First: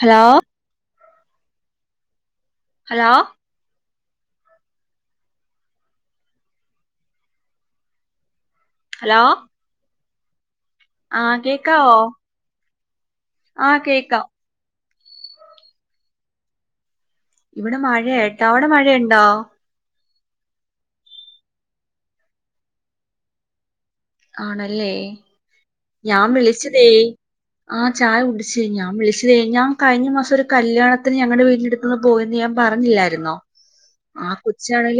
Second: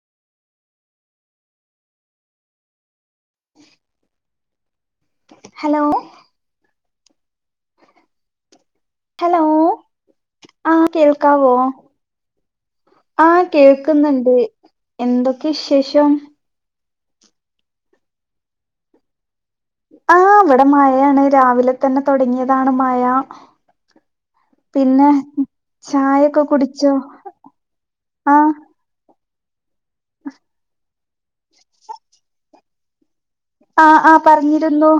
Hello? Hello? Hello? Hello ആ ആഹ് കേക്കാവോ? ആഹ് ആ കേക്കാം കേൾക്കുന്നുണ്ട്. എന്തൊക്കെ വിശേഷം? ഇവിടെ മഴട്ടാ അവിടെ മഴയണ്ടോ? ആ വിടെ മഴയാണ് രാവിലെ തന്നെ തുടങ്ങിയതാണ് മഴ. ആണല്ലേ. പിന്നെ ഞാൻ ചായൊക്കെ വിളിച്ചതേ കുടിച്ചോ ആ ചായ ആ കുടിച്ച ഞാൻ വിളിച്ച തേ ഞാൻ കഴിഞ്ഞ മാസം ഒരു കല്യാണത്തിന് ഞങ്ങളുടെ വീട്ടിനടുന്ന് പോയ എ ഞാൻ പറഞ്ഞില്ലായിരുന്നോ? ആഹ് ആഹ് പറഞ്ഞിരുന്നു.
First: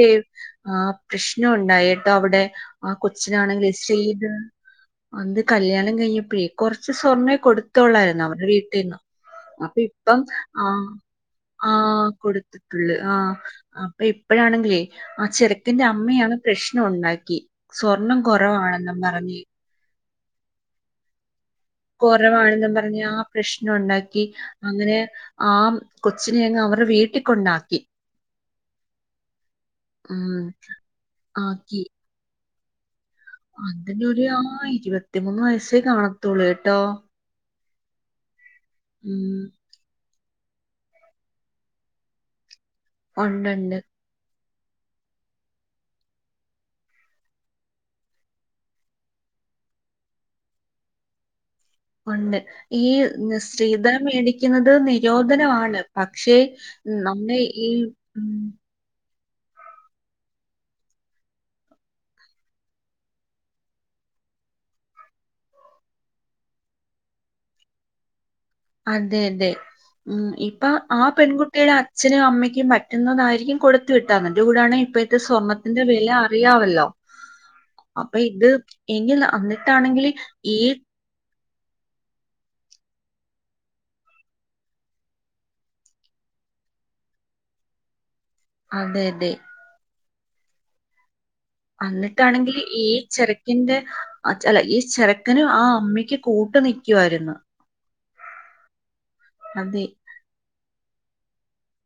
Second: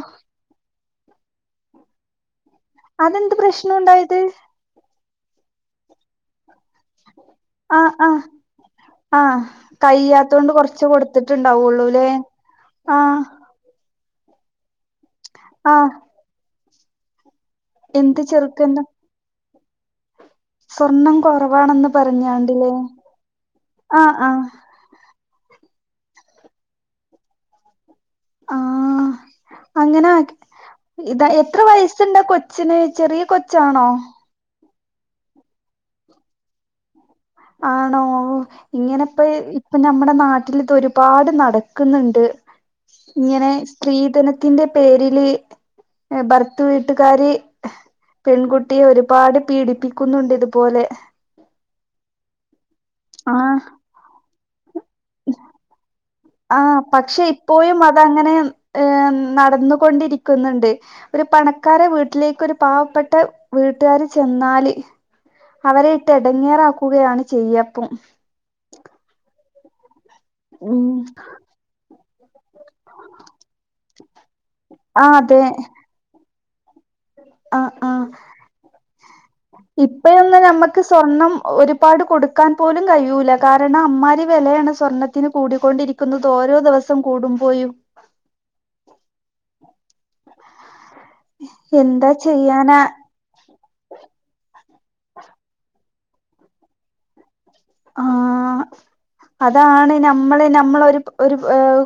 ആഹ് പ്രശ്നം ഉണ്ടായിട്ടോ അവിടെ ആ അതെന്ത് കൊച്ചിനാണെങ്കി പ്രശ്നം ഉണ്ടായത് ശീദ് അന്ത് കല്യാണം കഴിഞ്ഞപ്പഴേ കൊറച്ച് സ്വർണ്ണേ ആ ആ കൊടുത്തോള്ളായിരുന്നു അവടെ വീട്ടിൽന്ന് ആ അപ്പൊ ഇപ്പം കഴിയാത്തോണ്ട് ആ കൊറച്ച് ആ കൊടുത്തിട്ടുണ്ടാവുള്ളൂല്ലേ കൊടുത്തിട്ടുള്ള ആ ആഹ് അപ്പൊ ഇപ്പോഴാണെങ്കിലേ ആ ചെറ്ക്കന്റെ അമ്മയാണ് പ്രശ്നം ഉണ്ടാക്കി സ്വർണ്ണം കൊ ആണെന്നും പറഞ്ഞ് സ്വർണ കൊറ കുറവാണെന്നും പറഞ്ഞഞ് ആ പ്രശ്നം ആ ഉണ്ടാക്കി ആ അങ്ങനെ ആ കൊച്ചിനെങ്ങ് അവരുടെ വീട്ടി കൊണ്ടാക്കി. ആ അങ്ങനെ ഉം ഇതാ എത്ര ആക്കി വയസുണ്ട് കൊ ച്ചിണ് ചെറിയ കൊച്ചാണോ? അതിനൊരു ആ ഇരുപത്തിമൂന്ന് വയസ്സേ കാണത്തുള്ളൂ ട്ടോ ആണോ ഇങ്ങനെപ്പ ഇപ്പ നമ്മ നമ്മുടെ നാട്ടിൽ ഇത് ഒരുപാട് നടക്കുന്നുണ്ട് ഇങ്ങനെ ഉണ്ടുണ്ട് സ്ത്രീധന ത്തിന്റെ പേരില് ഭർത് വീട്ടുകാാര് പെൺകുട്ടിയെ ഒരുപാട് പീഡിപ്പിക്കുന്നുണ്ട് ഇതുപോലെ ഒണ്ട് ഈ ആഹ് ശ്രീത മേടി- ക്ക്ന്ന ത് നിരോധനവാണ് പക്ഷെ ആഹ് പക്ഷെ നമ്മെ ഈ ഇപ്പോഴും അതങ്ങനെ ഉം ഏഹ് നടന്നുകൊണ്ടിരിക്കുന്നുണ്ട് ഒരു പണക്കാരെ വീട്ടിലേക്ക് ഒരു പാവപ്പെട്ട വീട്ടുകാാര് ചെന്നാല് അവരെ ഇട്ട് ഇടങ്ങേറാക്കുകയാണ് ചെയ്യപ്പം അതെ അതെ ഉം ഇപ്പൊ ഉം ആ പെൺകുട്ടിടെ അച്ഛനും അമ്മക്കും പറ്റുന്നതാരിക്കും കൊടുത്തു വിട്ട അതിന്റെ കൂടാണേ ആഹ് ഇപ്പത്തെ അതെ സ്വർണത്തിന്റെ വില അറിയാവല്ലോ ആഹ് ആഹ് അപ്പൊ ഇത് എങ്കിൽ അന്നിട്ടാണെങ്കില് ഇപ്പഴൊന്നും ഈ നമ്മക്ക് സ്വർണം ഒരുപാട് കൊടുക്കാൻ പോലും കഴിയൂല്ല കാരണം അമ്മാര് വെലയാണ് സ്വർണ്ണത്തിന് കൂടിക്കൊണ്ടിരിക്കുന്നത് ഓരോ ദിവസം കൂടുമ്പോയും അതെ തെ എന്താ വന്നിട്ടാണെങ്കിൽ ചെയ്യാനാ ഈ ചിരക്കിന്റെ അല്ല ഈ ചിരക്കനും ആ അമ്മയ്ക്ക് കൂട്ട് നക്കുയിരുന്നു ആ അതെ അതാണ് നമ്മളെ നമ്മളൊരു ഒരു ഏർ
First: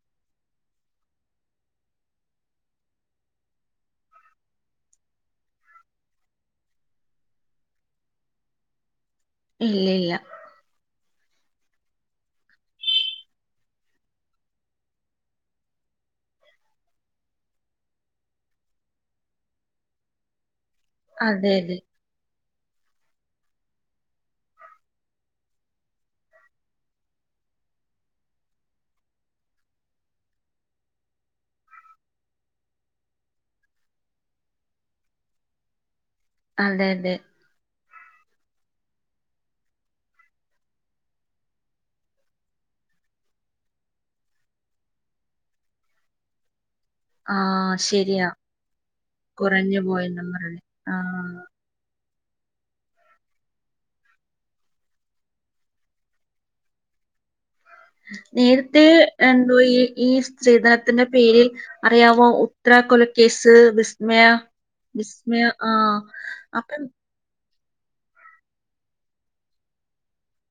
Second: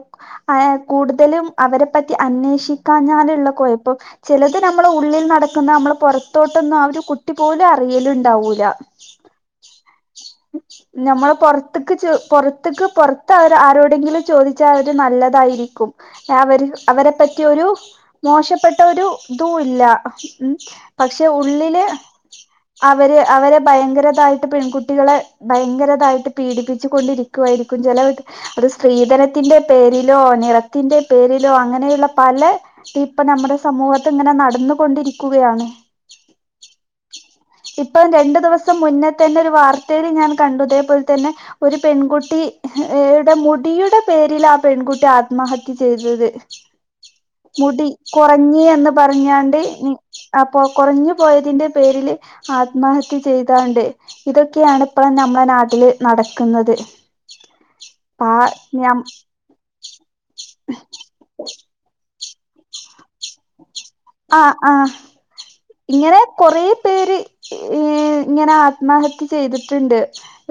ആ കൂടുതലും അവരെ പറ്റി അന്വേഷിക്കാഞ്ഞാലുള്ള കുഴപ്പം ചിലത് നമ്മള ഉള്ളിൽ നടക്കുന്ന നമ്മള് പുറത്തോട്ടൊന്നും ആ ഒരു കുട്ടി പോലും അറിയലുണ്ടാവൂല ഇല്ല ഇല്ല നമ്മൾ പുറത്തക്ക് പുറത്തേക്ക് പുറത്ത് അവർ ആരോടെങ്കിലും ചോദിച്ചാൽ അവര് നല്ലതായിരിക്കും അവർ അവരെ പറ്റിയൊരു മോശപ്പെട്ട ഒരു ഇതും ഇല്ല ഉം പക്ഷെ അതെ അതെ ഉള്ളില് അവര് അവര് ഭയങ്കരതായിട്ട് പെൺകുട്ടികളെ ഭയങ്കരതായിട്ട് പീഡിപ്പിച്ചു കൊണ്ടിരിക്കുവായിരിക്കും, ചില അത് സ്ത്രീധനത്തിന്റെ പേരിലോ നിറത്തിന്റെ പേരിലോ അങ്ങനെയുള്ള പല ഇപ്പ നമ്മുടെ സമൂഹത്ത് ഇങ്ങനെ നടന്നുകൊണ്ടിരിക്കുകയാണ്. അതെ അതെ ഇപ്പം രണ്ടു ദിവസം മുന്നേ തന്നൊരു വാർത്തേല് ഞാൻ കണ്ടു തേ പോലെ തന്നെ ഒരു പെൺകുട്ടി ഏടെ മുടിയുടെ പേരിലാ പെൺകുട്ടി ആത്മഹത്യ ചെയ്തത്. ആഹ് മുടി ശരിയാ കുറഞ്ഞ് എന്ന് പറഞ്ഞാണ്ട് കുറഞ്ഞു പോയെന്നും അപ്പൊ പറഞ്ഞ് കുറഞ്ഞു ആഹ്. പോയതിന്റെ പേരില് ആത്മഹത്യ ചെയ്താണ്ട് ഇതൊക്കെയാണ് ഇപ്പള് നമ്മടെ നാട്ടില് നടക്കുന്നത്. ആ നേരത്തേ ഞം എന്തോ ഈ ഈ സ്ത്രീധനത്തിന്റെ പേരിൽ അറിയാവോ? ഉത്തരാ കൊല കേസ് മയ ആ ആഹ് വിസ്മയ ആ അപ്പം ഏ ഇങ്ങനെ ആത്മഹത്യ ചെയ്തിട്ടുണ്ട്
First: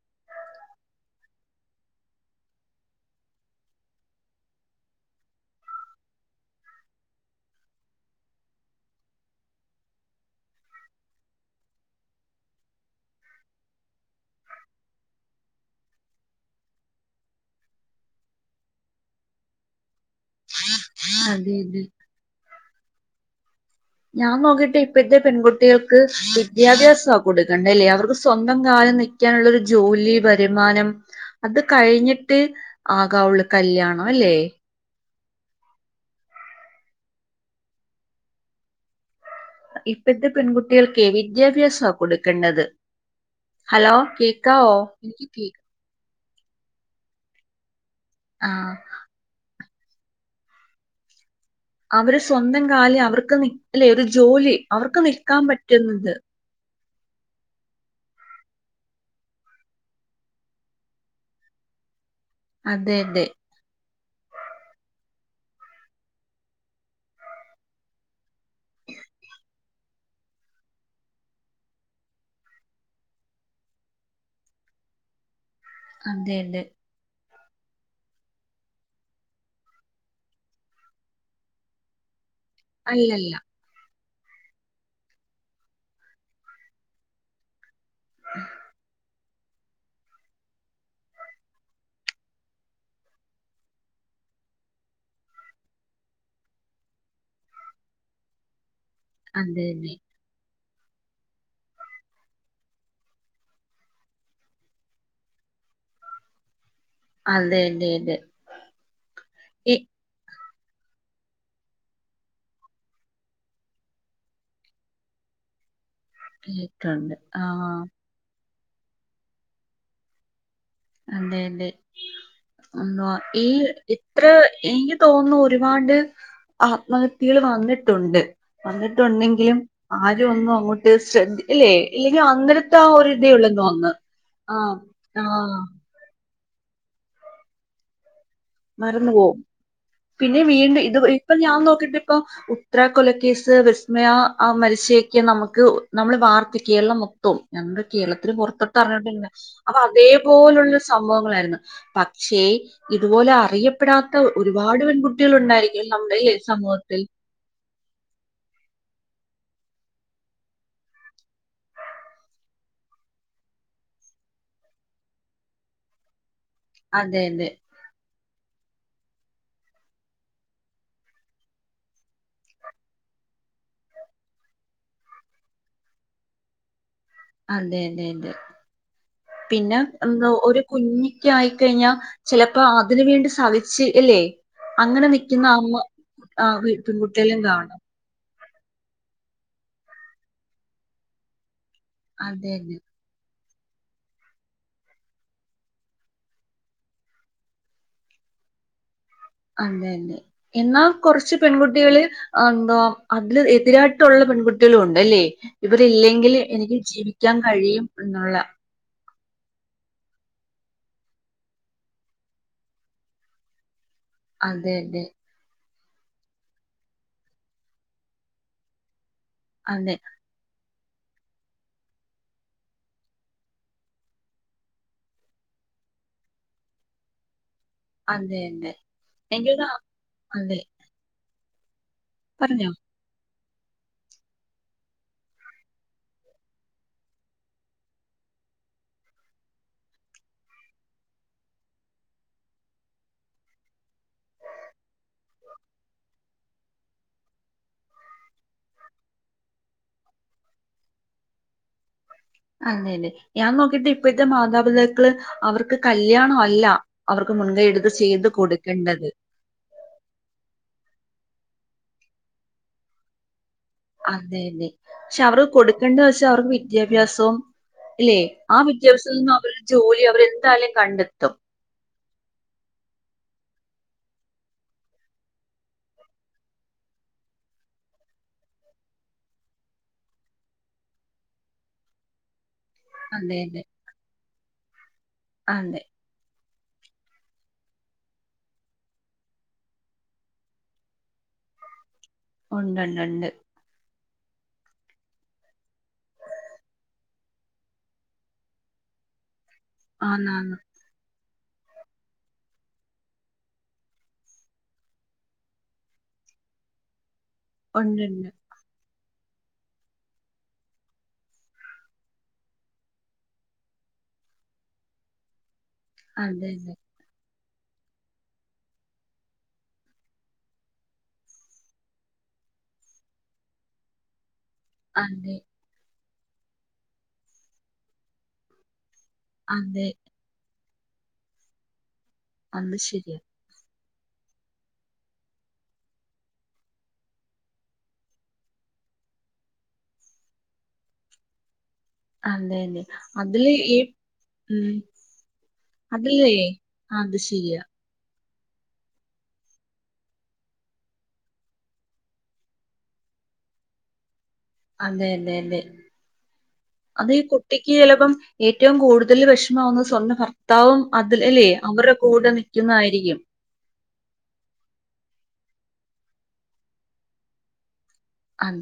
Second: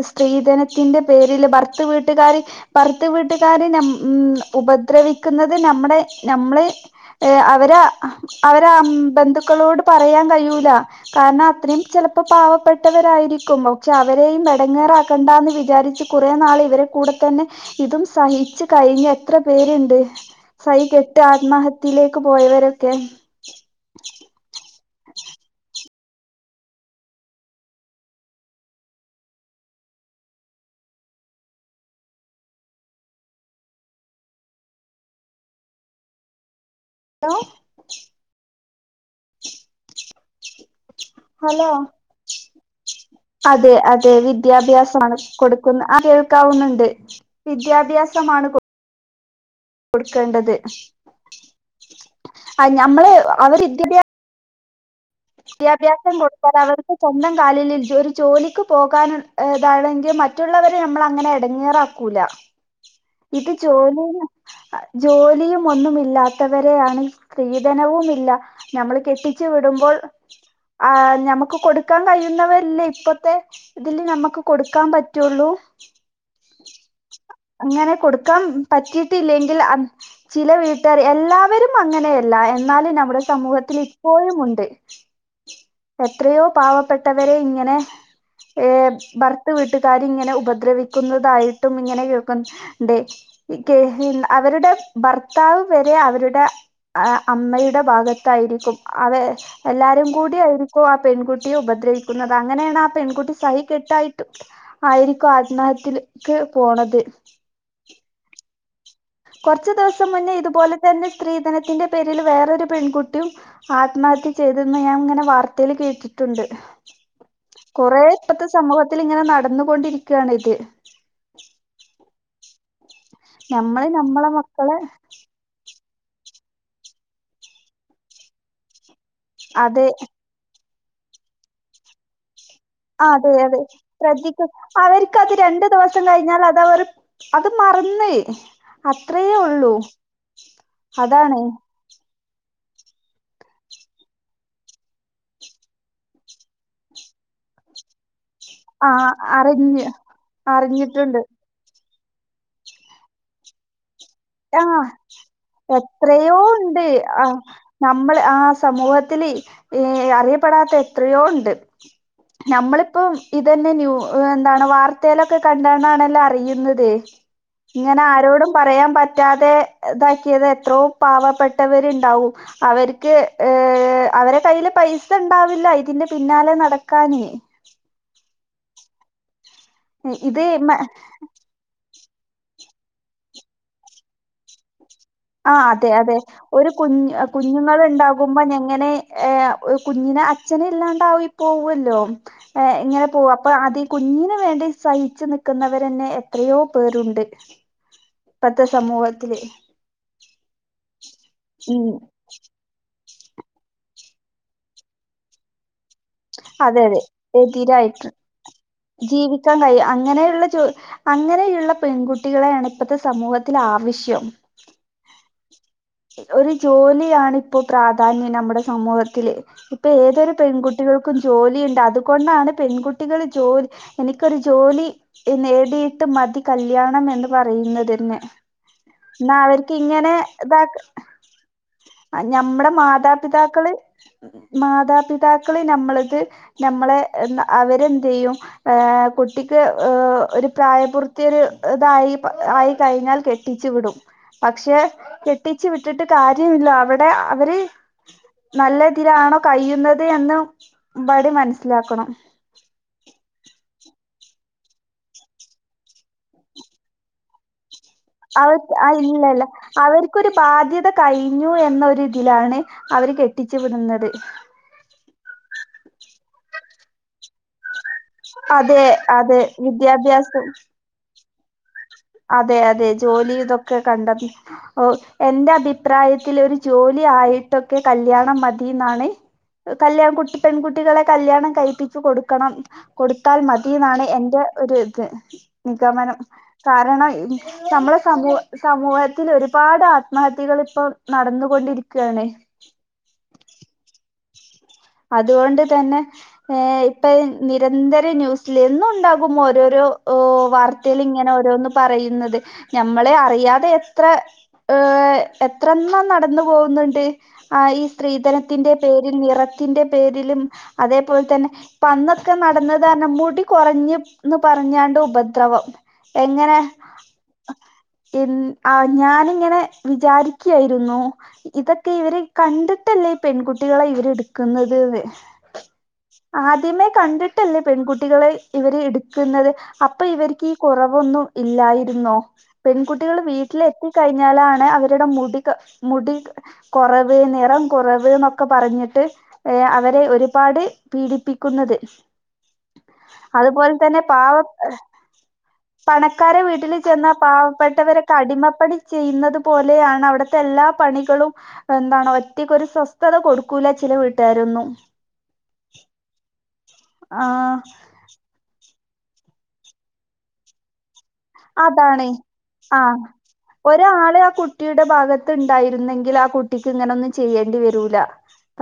സ്ത്രീധനത്തിന്റെ പേരില് ഭർത്രു വീട്ടുകാര് ഭർത്രു വീട്ടുകാര് ഉം ഉപദ്രവിക്കുന്നത് നമ്മടെ നമ്മളെ അവരെ അവരാ ഉം ബന്ധുക്കളോട് പറയാൻ കഴ്യൂല കാരണം അത്രയും ചെലപ്പോ പാവപ്പെട്ടവരായിരിക്കും പക്ഷെ അവരെയും എടങ്ങേറാക്കണ്ടാന്ന് വിചാരിച്ച് കുറെ നാള് ഇവരെ കൂടെ തന്നെ ഇതും സഹിച്ചു കഴിഞ്ഞ് എത്ര പേരുണ്ട്. സഹികെട്ട് അതെ അതെ ആത്മഹത്യയിലേക്ക് പോയവര്. ക്കെ. [inaudible] ഞാൻ നോക്കിട്ട് ഇപ്പഴത്തെ പെൺകുട്ടികൾക്ക് വിദ്യാഭ്യാസാ കൊടുക്കണ്ട അല്ലേ അവർക്ക് സ്വന്തം കാലിൽ നിൽക്കാനുള്ളൊരു ജോലി വരുമാനം അത് കഴിഞ്ഞിട്ട് ആകാവുള്ളു കല്യാണം അല്ലേ. ഹലോ ഇ പ്പഴത്തെ പെൺകുട് ട്ടികൾക്കേ ഹലോ വിദ്യാഭ്യാസാ കൊടുക്കണ്ടത് അതെ ഹലോ അതെ കേക്കാവോ എനിക്ക് കേ ട്ടാവുന്നുണ്ട് വിദ്യാഭ്യാസ് ആ കൊടുക്കേണ്ടത്. അവര് സ്വന്തം കാലിൽ നമ്മള് അവർക്ക് അവർ നിക്ക്യല്ലെ വിദ്യാഭ്യാ ഒരു ജോലി അവർക്ക് നിൽക്കാൻ പറ്റുന്നത് വിദ്യാഭ്യാസം കൊടുക്കാൻ അവർക്ക് - സ്വന്തം കാലിൽ ഒരു ജോലിക്ക് പോകാൻ ഇതാണെങ്കിൽ മറ്റുള്ളവരെ നമ്മൾ അങ്ങനെ ഇടങ്ങേറാക്ക ക്കൂല അതെ അതെ ഇത് ജോലില് ജോലിയും ഒന്നുമില്ലാത്തവരെയാണ്, സ്ത്രീധനവും ഇല്ല, നമ്മൾ കെട്ടിച്ചു വിടുമ്പോൾ ആ ഞമ്മക്ക് കൊടുക്കാൻ കഴിയുന്നവരില്ലേ ഇപ്പത്തെ ഇതില് നമ്മക്ക് കൊടുക്കാൻ പറ്റ്ള്ളൂ. അതെയതെ. അങ്ങനെ കൊടുക്കാൻ പറ്റിയിട്ടില്ലെങ്കിൽ അ ചില വീട്ടുകാര് എല്ലാവരും അങ്ങനെയ ല്ല, എന്നാലും നമ്മുടെ അല്ലല്ല സമൂഹത്തില് പ്പോഴുമുണ്ട്. എത്രയോ പാവപ്പെട്ടവരെ ഇങ്ങനെ ഏ ഭർ ത്ത് വീട്ടുകാര് ഇങ്ങനെ ഉപദ്രവിക്കുന്നതായിട്ടും ഇങ്ങനെ കേൾക്കുന്നുണ്ട്. ക്ക് അവരുടെ ഭർത്താവ് വരെ അവരുടെ അ അമ്മയുടെ ഭാഗത്തായിരിക്കും. അവ അതെ അതെ എല്ലാര് കൂടെ ആയിരിക്കോ ആ പെൺകുട്ടിയെ ഉപദ്രവിക്കുന്നത് അങ്ങനെയാണ് ആ പെൺകുട്ടി സഹി കെട്ടായിരിക്കും ആത്മഹത്യക്ക് പോണത് അതെ കുറച്ച് ഏ ദിവസം മുന്നേ ഇതും അതുപോലെ തന്നെ സ്ത്രീധനത്തിന്റെ പേരിൽ വേറൊരു പെൺകുട്ടിയും ആത്മഹത്യ ചെയ്തെന്ന് ഞാൻ ഇങ്ങനെ വാർത്തയിൽ കേട്ട് ആ ഇപ്പത്തെ സമൂഹത്തിൽ ഇങ്ങനെ നടന്നു കൊണ്ടിരിക്കാണ് ഇത് അതെ അതെ ആ ഈ നമ്മള് ഇത്ര നമ്മളെ മക്കളെ എനിക്ക് തോന്നുന്നു ഒരുപാട് ആത്മഹത്യയിൽ വന്നിട്ടുണ്ട് ട്ടുണ്ടെങ്കിലും അതെ ആരും ഒന്നും അങ്ങോട്ട് [unintelligible] ഇല്ലേ ഇനി അങ്ങനെ അതെ അതെ ശ്രദ്ധിക്ക് അവർക്ക് അത് ആ രണ്ടു ദിവ സം കഴിഞ്ഞാൽ അത് അവര് അത് മറന്ന് മറന്ന് അത്രയേ പോവും ഉള്ളൂ പിന്നെ വീണ്ടും ഇത് ഇപ്പൊ അതാണ് ഞാൻ നോക്കിട്ട് ഇപ്പൊ ഉത്ര കൊലക്കേസ് വിസ്മയ ആ മരിച്ചയോക്കെ നമക്ക് നമ്മൾ വാർത്ത കേരളം മൊത്തവും ആ [unintelligible] [unintelligible] അപ്പൊ അറിഞ്ഞ് അതേപോലുള്ള അറിഞ്ഞിട്ടുണ്ട് സംഭവങ്ങളായിരുന്നു ക്ഷേ ഇത് തുപൊലെ അറിയ ആ നമ്മുടെ ഈ എത്രയോ ഉണ്ട് സമൂഹത്തിൽ ആ നമ്മള് ആ സമൂഹത്തി ത്തില് അറിയപ്പെടാത്ത എത്രയോ ഉണ്ട് നമ്മളിപ്പം ഇതന്നെ ന്യു എന്താണ് വാർത്തെലൊക്കെ കണ്ടാണല്ലോ അറിയു ന്നത് അതെ അതെ ഇങ്ങനെ ആ രോടും പറയാൻ പറ്റാ റ്റാതെ ഇതാക്കിയത് എത്രോ പാവപ്പെട്ടവരുണ്ടാവും അവർക്ക് അവരെ കയ്ൽ പൈസ ഇണ്ടാവില്ല ഇതിന്റെ പിന്നാലെ നട അതെ അതെ അതെ പിന്നെ എന്താ ഇത് ഒരു മ കുഞ്ക്കാ ആയിക്കഴിഞ്ഞാ ചെലപ്പോ അതിന് വേണ്ടി സവിച്ച് അല്ലേ അങ്ങനെ നിൽക്കുന്ന ആ അമ്മ അതെ അതെ ആ ഒരു കുഞ് പെൺകുട്ടികളും കാണാം കുഞ്ഞുങ്ങള് ണ്ടാകു മ്പോ ഞങ്ങനെ കുഞ്ഞിനെ അച്ഛനില്ലാണ്ടയിപ്പൊവ് ല്ലോ അതെ അതെ ഇങ്ങനെ പോ പ്പൊ അതി കുഞ്ഞിന് വേണ്ടി സഹിച്ച് നിൽക്കുന്നവരന്നെ എത്രയോ പേരുണ്ട് ഇപ്പത്തെ സമൂഹ ത്തില് അതെ എന്നാ കുറച്ച് പെൺകുട്ടികള് എന്തോ അതില് എതിരാ ള്ള പെൺകുട്ടികളും ഉണ്ട്ല്ലേ അവരില്ലെങ്കില് എനിക്ക് അതെ അതെ ജീവിക്കാൻ കഴിയും എന്നുള്ള കാൻ കഴിം അങ്ങനെള്ള അങ്ങനെയുള്ള പെൺകുട്ടികളെയാണ് ഇപ്പത്തെ സമൂഹത്തിൽ ആവശ്യം അതെ അതെ ഒരു ജോലിയാണ് ഇപ്പോ പ്രാധാന്യം നമ്മുടെ സമൂ ത്തില് ഇപ്പോ അതെ ഏതൊരു പെൺകു ട്ടികൾക്കും ജോലി ഉണ്ട് അതുകൊണ്ടാണ് പെൺകുട്ടികൾ ജോലി എനിക്കൊരു ജോലി നേടിയിട്ട് മതി കല്യാണം എന്ന് പറ റയന്നന്നെ അതെ അതെ എന്ന എനിക്കത് അവർക്ക് ഇങ്ങനെ ഇത അതെ ആ ഞമ്മടെ പറഞ്ഞോ മാതാപിതാ- കള് മാതാപിതാ ക്കള് നമ്മളത് നമ്മളെ അവരെന്ത്യ്യും ഏ കുട്ടിക്ക് ഏ ഒരു പ്രായപൂർത്തിയ ഒരു ഇതായി ആയി കഴിഞ്ഞാൽ കെട്ടിച്ചു വിടും പക്ഷെ കെട്ടിച്ചു വിട്ടിട്ട് കാര്യമില്ല അവിടെ അവര് നല്ല ഇതിലാണോ കൈയുന്ന എന്നും ബെടിം മനസ്സിലാക്കണം ഇപ്പത്തെ മാതാപിതാക്കള് അവർക്ക് കല്യാണം അല്ല അവർക്ക് മുൻകൈ എടുത്ത് സ് അവർക്ക് ഇല്ല ഇല്ല അവർക്കൊരു ബാധ്യത കഴിഞ്ഞു എന്നൊരു ഇതിലാണ് അവർ കെട്ടിച്ചു വിടുന്നത് അതെ അതെ പക്ഷെ അവർ കൊടുക്കേണ്ട വെച്ചാ അവർക്ക് വിദ്യാഭ്യാസവും ഇല്ലെയ് ആ അതെ വിദ്യാഭ്യസ് [unintelligible] ൽ നിന്നു അതെ അവര് ജോലി അവര് വിദ്യാഭ്യാസം എന്തായാലും കണ്ടെത്തും അതെ അതെ ജോലി ഇതൊക്കെ കണ്ടത് ഓ എന്റെ അഭിപ്രായത്തില് ഒരു ജോലി ആയിട്ടൊക്കെ കല്യാണം മതി ന്നാണ് കല്യാ കുട്ടി പെൺകുട്ടികളെ കല്യാണം കഴിപ്പിച്ചു കൊടുക്കണം അതെ കൊടുത്താൽ അതെ മതിന്നാണ് എന്റെ ഒരു അതെ നിഗമനം കാരണം നമ്മളെ സമൂഹ സമൂഹത്തില് ഒരുപാട് ആത്മഹത്യകൾ ഇപ്പം നടന്നുകൊണ്ടിരിക് ഉണ്ട്ണ്ട് ഉണ്ട് അതുകൊണ്ട് തന്നെ ഏഹ് ഇപ്പെഴേ നിരന്തര ന്യൂസ് ല് എന്നും ഇണ്ടാകും ഓരോര് രു ആന്നാന്ന് വാർത്തേലിങ്ങനെ ന്ന് പറയുന്നത് ഞമ്മളെ അറിയാതെ എത്ര ഏഹ് എത്രണ്ണം നടന്നു പോകുന്നുണ്ട് ആഹ് ഈ ഒണ്ട്ണ്ട്. സ്ത്രീധനത്തിന്റെ പേരിൽ നിറ ത്തിന്റെ പേരിലും അതേപോലെ തന്നെ അന്നൊക്കെ നടന്നതന്ന മുടി കുറഞ്ന്ന് പറഞ്ഞാണ്ട് ഉപദ്രവം എങ്ങനെ അതെയതെ. എ ആ ഞാനിങ്ങനെ വിചാരിക്കയിരുന്നു ഇതൊക്കെ ഇവരെ കണ്ടിട്ടല്ലേ ഈ പെൺകുട്ടികളെ ഇവരെടു ക്കുന്നത് അതെ. ആദ്യമേ കണ്ടിട്ടല്ലേ പെൺകുട്ടികളെ ഇവര്ടു ക്കുന്നത് അതെ. അതെ അപ്പൊ ഇവരിക്കി കുറവൊന്നും ഇല്ലായിരുന്നോ അത് ശെരിയാ. പെൺകുട്ടികള് വീട്ടിലെ കുത്തി കഴിഞ്ഞാലാണ് അവരുടെ മുടി മുടി കുറവ് നിറം കുറവ് ന്നൊക്കെ പറഞ്ഞിട്ട് ഏ അവരെ ഒരുപാട് പീഡിപ്പിക്കുന്നത് അതെയതെ. അതില് അതുപോലെ ഈ തന്നെ പാവ ഉം അതിലേ പണക്കാരെ വീട്ടിൽ ചെന്ന അത് ശെരിയാ. പാവപ്പെട്ടവരെ അടിമപ്പണി ചെയ്യുന്നത് പോലെയാണ് അവിടുത്തെ എല്ലാ പണികളും എന്താണോ ഒറ്റയ്ക്കൊരു സ്വസ്ഥത കൊടുക്കൂല ചില വീട്ട അതെ അതെ അതെ അത് ആ കുട്ടിക്ക് ചിലപ്പം ഇ ഏറ്റവും കൂടുതല് വിഷമാവുന്നത് സ്വന്തം ഭർത്താവും അതിൽ അല്ലേ? അവരുടെ അതാണേ കൂടെ ആ നിക്കുന്നതായിരിക്കും. ഒരാളെ ആ കുട്ടിയുടെ ഭാഗത്ത് ഉണ്ടായിരുന്നെങ്കിൽ ആ കുട്ടിക്ക് ഇങ്ങനെ ഒന്നും ചെയ്യേണ്ടി വരൂല്ല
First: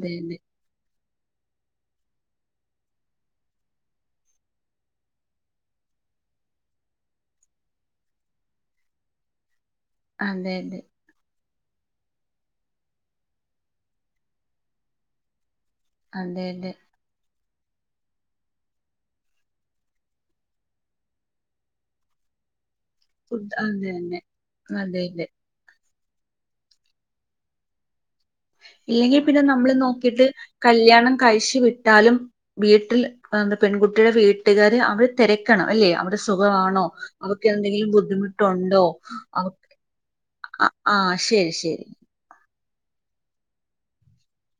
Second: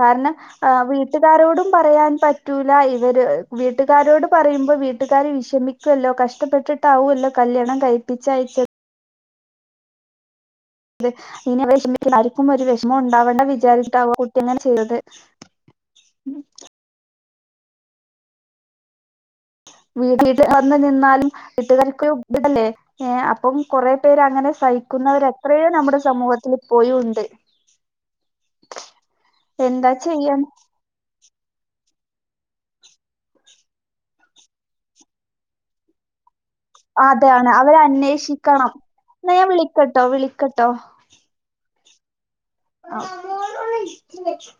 കാരണം ആ വി വീട്ടുകാരോടും പറയാൻ പറ്റൂല ഇവര് വീട്ടുകാരോട് പറയുമ്പോ വീട്ടുകാാര് വിഷമിക്കുമല്ലോ കഷ്ടപ്പെട്ടിട്ടാവുമല്ലോ കല്യാണം കഴിപ്പിച്ച അയച്ച അതെ [unintelligible] ഇനി വിഷമ ആർക്കും ഒരു വിഷമം ഉണ്ടാവേണ്ട വിചാരിച്ചട്ടാവോ കുട്ടി അങ്ങനെ ചെയ്തത് അതെതെ വീട്ടിൽ വന്ന് നിന്നാലും വീട്ടുകാർക്ക് [unintelligible] മുട്ടല്ലേ ഏ ഫുഡ് അപ്പം കൊറെ അതെയതെ. പേര് അങ്ങനെ അതെയതെ. സഹിക്കുന്നവർത്രയോ നമ്മുടെ സമൂഹത്തി ഇപോയും ഉണ്ട് ഇല്ലെങ്കിൽ പിന്നെ നമ്മള് എന്താ നോക്കിട്ട് ചെയ്യാൻ കല്യാണം കഴ്ച്ചു വി- ട്ടാലും വീട്ടിൽ പെൺകുട്ടിടെ വീട്ടുകാർ അവടെ തിരക്കണം അല്ലെ അവിടെ സു ഖവാണോ അവക്ക് അതാണ് എന്തെങ്കിലും അവരന്വേഷിക്കണം. ബുദ്ധിമുട്ടുണ്ടോ എന്നാ ഞാൻ വിളിക്കട്ടോ വിളിക്കട്ടോ. ആ ശരി ശരി ആ [unintelligible]